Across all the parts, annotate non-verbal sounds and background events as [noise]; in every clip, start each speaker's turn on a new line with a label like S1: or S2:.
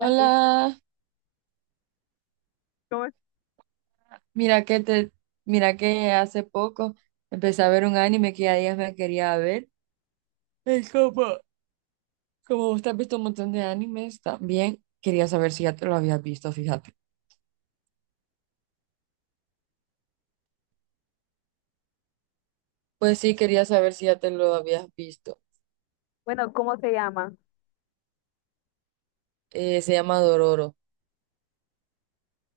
S1: ¿Las viste? ¿Cómo es?
S2: mira que te, mira que hace poco empecé a ver un anime que ya días me quería ver. Es como usted ha visto un montón de animes también, quería saber si ya te lo habías visto, fíjate. Pues sí, quería saber si ya te lo habías visto.
S1: Bueno, ¿cómo se llama?
S2: Se llama
S1: Sí.
S2: Dororo.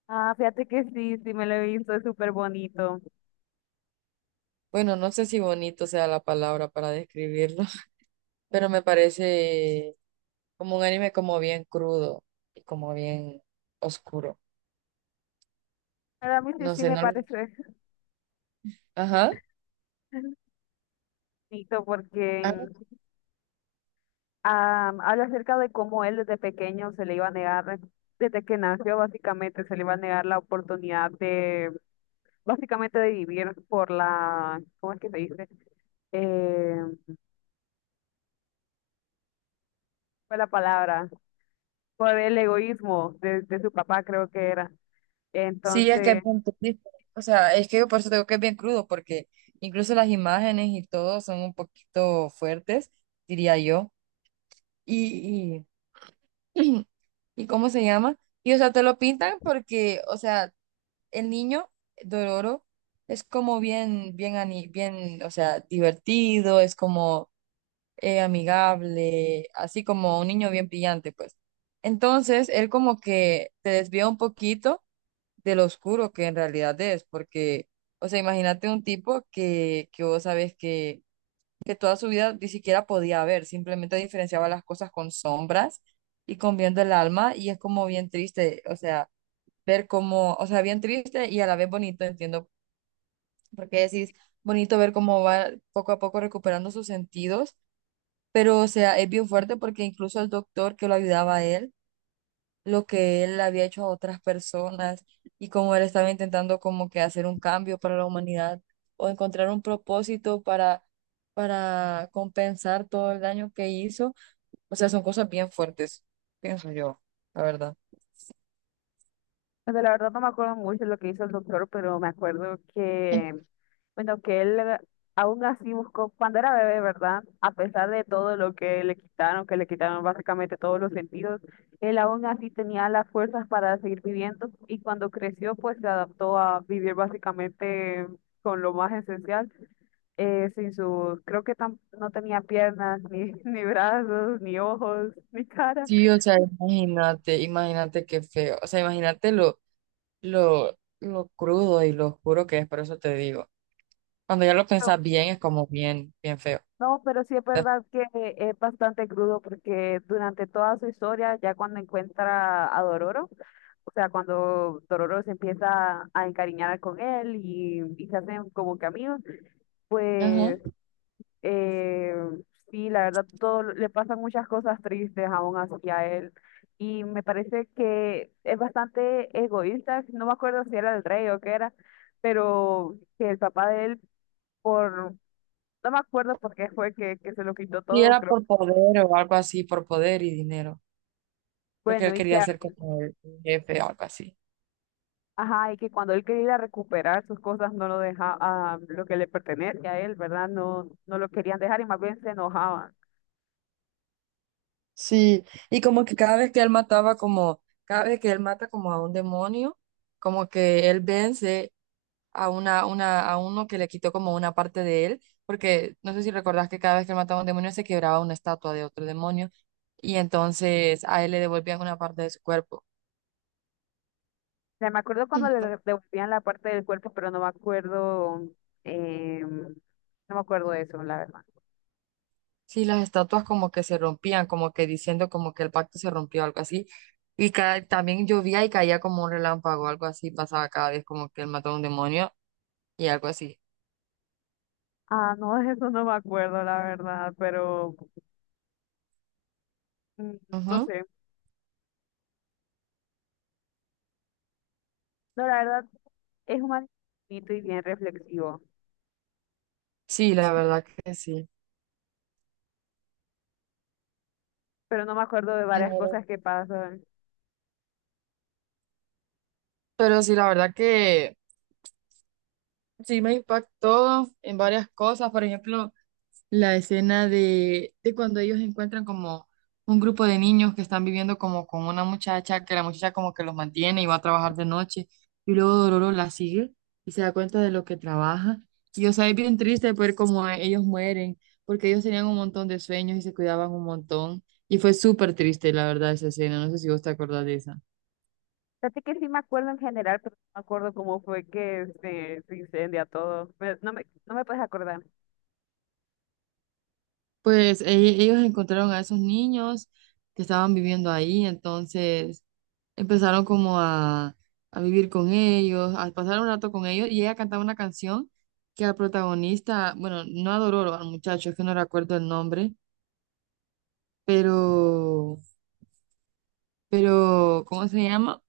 S1: Ah, fíjate que sí, sí me lo he visto, es súper bonito.
S2: Bueno, no sé si bonito sea la palabra para describirlo, [laughs] pero me parece como un anime como bien crudo y como bien oscuro.
S1: Para mí sí,
S2: No
S1: sí
S2: sé,
S1: me
S2: no lo...
S1: parece [laughs]
S2: Ajá.
S1: bonito porque ah, habla acerca de cómo él desde pequeño se le iba a negar, desde que nació básicamente se le iba a negar la oportunidad de, básicamente de vivir por la, ¿cómo es que se dice? eh, fue la palabra, por el egoísmo de su papá, creo que era.
S2: Sí, es que es
S1: Entonces,
S2: bien triste. O sea, es que por eso digo que es bien crudo, porque incluso las imágenes y todo son un poquito fuertes, diría yo. Y, y, [clears throat] ¿Y cómo se llama? Y o sea, te lo pintan porque, o sea, el niño Dororo es como bien, o sea, divertido, es como amigable, así como un niño bien brillante, pues. Entonces, él como que te desvía un poquito de lo oscuro que en realidad es, porque, o sea, imagínate un tipo que vos sabes que toda su vida ni siquiera podía ver, simplemente diferenciaba las cosas con sombras y con viendo el alma, y es como bien triste, o sea, ver cómo, o sea, bien triste y a la vez bonito, entiendo, porque decís, bonito ver cómo va poco a poco recuperando sus sentidos, pero, o sea, es bien fuerte porque incluso el doctor que lo ayudaba a él, lo que él había hecho a otras personas y cómo él estaba intentando como que hacer un cambio para la humanidad o encontrar un propósito para compensar todo el daño que hizo. O sea, son cosas bien fuertes, pienso yo, la verdad.
S1: o sea, la verdad no me acuerdo mucho lo que hizo el doctor, pero me acuerdo que, bueno, que él aún así buscó, cuando era bebé, ¿verdad? A pesar de todo lo que le quitaron básicamente todos los sentidos, él aún así tenía las fuerzas para seguir viviendo y cuando creció, pues se adaptó a vivir básicamente con lo más esencial, sin sus, creo que tam- no tenía piernas, ni, [laughs] ni brazos, ni ojos, ni cara.
S2: Sí, o sea, imagínate, imagínate qué feo. O sea, imagínate lo crudo y lo oscuro que es, por eso te digo. Cuando ya lo piensas bien, es como bien, bien feo.
S1: No, pero sí es verdad que es bastante crudo porque durante toda su historia, ya cuando encuentra a Dororo, o sea, cuando Dororo se empieza a encariñar con él y se hacen como que amigos,
S2: Ajá.
S1: eh, sí, la verdad, todo le pasan muchas cosas tristes aún así a él. Y me parece que es bastante egoísta, no me acuerdo si era el rey o qué era, pero que el papá de él, por, no me acuerdo por qué fue que se lo quitó
S2: Si
S1: todo,
S2: era
S1: creo.
S2: por poder o algo así, por poder y dinero. Porque
S1: Bueno,
S2: él
S1: y que
S2: quería ser como el jefe o algo así.
S1: ajá, y que cuando él quería ir a recuperar sus cosas no lo dejaba, ah, lo que le pertenece a él, ¿verdad? No, no lo querían dejar y más bien se enojaban. O
S2: Sí, y como que cada vez que él mata como a un demonio, como que él vence a a uno que le quitó como una parte de él, porque no sé si recordás que cada vez que él mataba a un demonio se quebraba una estatua de otro demonio, y entonces a él le devolvían una parte de su cuerpo.
S1: sea, me acuerdo cuando le de-
S2: [clears throat]
S1: devolvían la parte del cuerpo, pero no me acuerdo, no me acuerdo de eso, la verdad.
S2: Sí, las estatuas como que se rompían, como que diciendo como que el pacto se rompió, algo así. Y también llovía y caía como un relámpago, algo así pasaba cada vez, como que él mató a un demonio y algo así.
S1: Ah, no, de eso no me acuerdo, la verdad, pero mm, no
S2: Ujú.
S1: sé. No, la verdad, es un anime bonito y bien reflexivo,
S2: Sí, la verdad que sí.
S1: pero no me acuerdo de varias
S2: Claro.
S1: cosas que pasan.
S2: Pero sí, la verdad que sí me impactó en varias cosas. Por ejemplo, la escena de cuando ellos encuentran como un grupo de niños que están viviendo como con una muchacha, que la muchacha como que los mantiene y va a trabajar de noche, y luego Dororo la sigue y se da cuenta de lo que trabaja. Y o sea, es bien triste ver cómo ellos mueren, porque ellos tenían un montón de sueños y se cuidaban un montón. Y fue súper triste, la verdad, esa escena. No sé si vos te acordás de esa.
S1: Fíjate que sí me acuerdo en general, pero no me acuerdo cómo fue que se incendia todo. Me- no me, no me puedes acordar.
S2: Pues ellos encontraron a esos niños que estaban viviendo ahí, entonces... Empezaron como a vivir con ellos, a pasar un rato con ellos, y ella cantaba una canción que al protagonista, bueno, no adoró al muchacho, es que no recuerdo el nombre, pero, pero, ¿cómo se llama?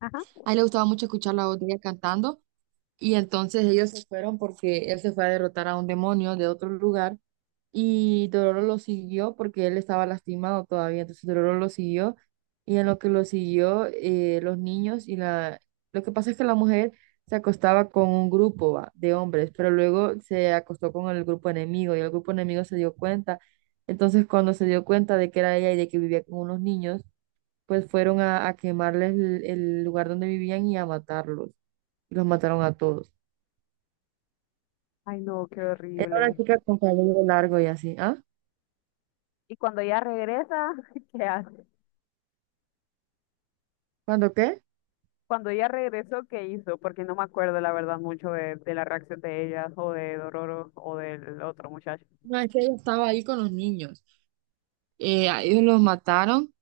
S1: Ajá.
S2: A él le gustaba mucho escuchar la voz de ella cantando, y entonces ellos se fueron porque él se fue a derrotar a un demonio de otro lugar. Y Dororo lo siguió porque él estaba lastimado todavía, entonces Dororo lo siguió y en lo que lo siguió los niños y la... Lo que pasa es que la mujer se acostaba con un grupo va, de hombres, pero luego se acostó con el grupo enemigo y el grupo enemigo se dio cuenta. Entonces cuando se dio cuenta de que era ella y de que vivía con unos niños, pues fueron a quemarles el lugar donde vivían y a matarlos. Y los mataron a todos.
S1: Ay, no, qué
S2: Era una
S1: horrible.
S2: chica con cabello largo y así. ¿Ah?
S1: Y cuando ella regresa, [laughs] ¿qué hace?
S2: ¿Cuándo qué?
S1: Cuando ella regresó, ¿qué hizo? Porque no me acuerdo, la verdad, mucho de la reacción de ella o de Dororo o del otro muchacho.
S2: No, es que ella estaba ahí con los niños. A ellos los mataron,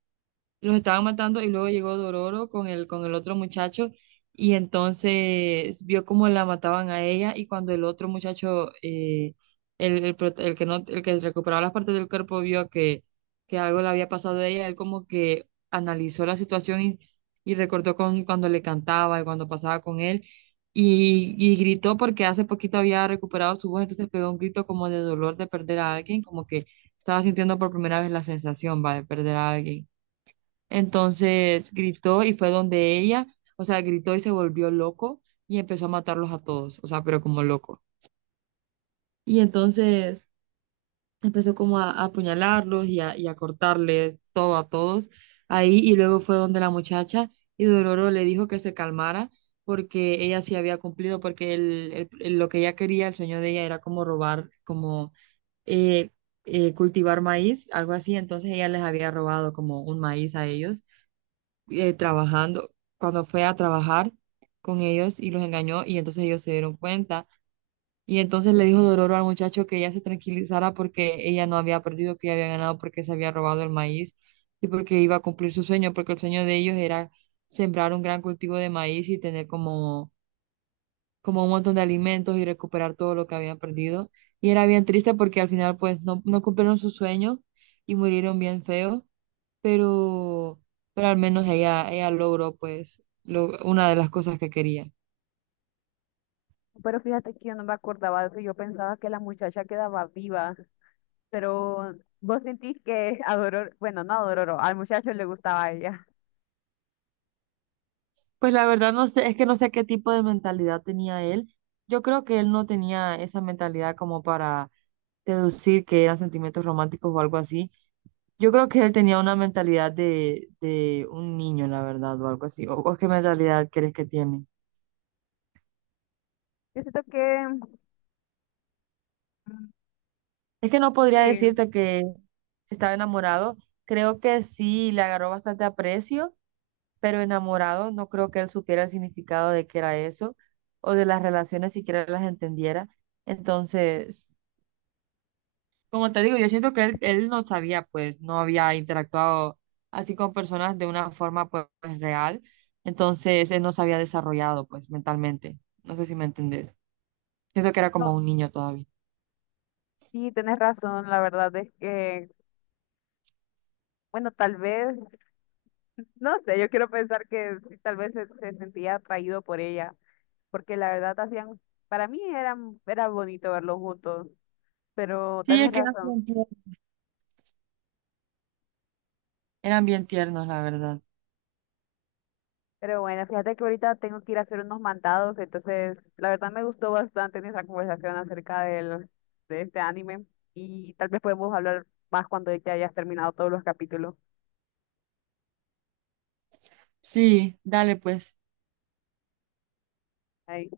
S2: los estaban matando y luego llegó Dororo con el otro muchacho y entonces vio cómo la mataban a ella y cuando el otro muchacho, el, prot- el que no, el que recuperaba las partes del cuerpo vio que algo le había pasado a ella, él como que analizó la situación y recordó cuando le cantaba y cuando pasaba con él. Y gritó porque hace poquito había recuperado su voz, entonces pegó un grito como de dolor de perder a alguien, como que estaba sintiendo por primera vez la sensación, va, de perder a alguien. Entonces gritó y fue donde ella, o sea, gritó y se volvió loco y empezó a matarlos a todos, o sea, pero como loco. Y entonces empezó como a apuñalarlos y a cortarle todo a todos ahí y luego fue donde la muchacha y Dororo le dijo que se calmara porque ella sí había cumplido, porque lo que ella quería, el sueño de ella era como robar, como eh, cultivar maíz, algo así, entonces ella les había robado como un maíz a ellos trabajando, cuando fue a trabajar con ellos y los engañó y entonces ellos se dieron cuenta. Y entonces le dijo Dororo al muchacho que ella se tranquilizara porque ella no había perdido, que ella había ganado porque se había robado el maíz y porque iba a cumplir su sueño, porque el sueño de ellos era sembrar un gran cultivo de maíz y tener como, como un montón de alimentos y recuperar todo lo que habían perdido. Y era bien triste porque al final pues no, no cumplieron su sueño y murieron bien feo pero, pero al menos ella logró pues una de las cosas que quería.
S1: Pero fíjate que yo no me acordaba de eso. Yo pensaba que la muchacha quedaba viva, pero vos sentís que a Dororo, bueno, no a Dororo, al muchacho le gustaba a ella.
S2: Pues la verdad no sé, es que no sé qué tipo de mentalidad tenía él. Yo creo que él no tenía esa mentalidad como para deducir que eran sentimientos románticos o algo así. Yo creo que él tenía una mentalidad de un niño, la verdad, o algo así. ¿O qué mentalidad crees que tiene?
S1: Yo siento que, mm,
S2: Es que no
S1: sí.
S2: podría decirte que estaba enamorado. Creo que sí, le agarró bastante aprecio pero enamorado, no creo que él supiera el significado de qué era eso, o de las relaciones siquiera las entendiera. Entonces, como te digo, yo siento que él no sabía, pues, no había interactuado así con personas de una forma, pues, real. Entonces, él no se había desarrollado, pues, mentalmente. No sé si me entendés. Siento que era
S1: No,
S2: como un niño todavía.
S1: sí, tenés razón, la verdad es que, bueno, tal vez, no sé, yo quiero pensar que sí, tal vez se sentía atraído por ella, porque la verdad hacían, para mí eran, era bonito verlos juntos, pero
S2: Sí, es
S1: tenés
S2: que
S1: razón.
S2: eran bien tiernos, la verdad.
S1: Pero bueno, fíjate que ahorita tengo que ir a hacer unos mandados, entonces la verdad me gustó bastante nuestra conversación acerca del, de este anime y tal vez podemos hablar más cuando ya hayas terminado todos los capítulos.
S2: Sí, dale, pues.
S1: Ahí.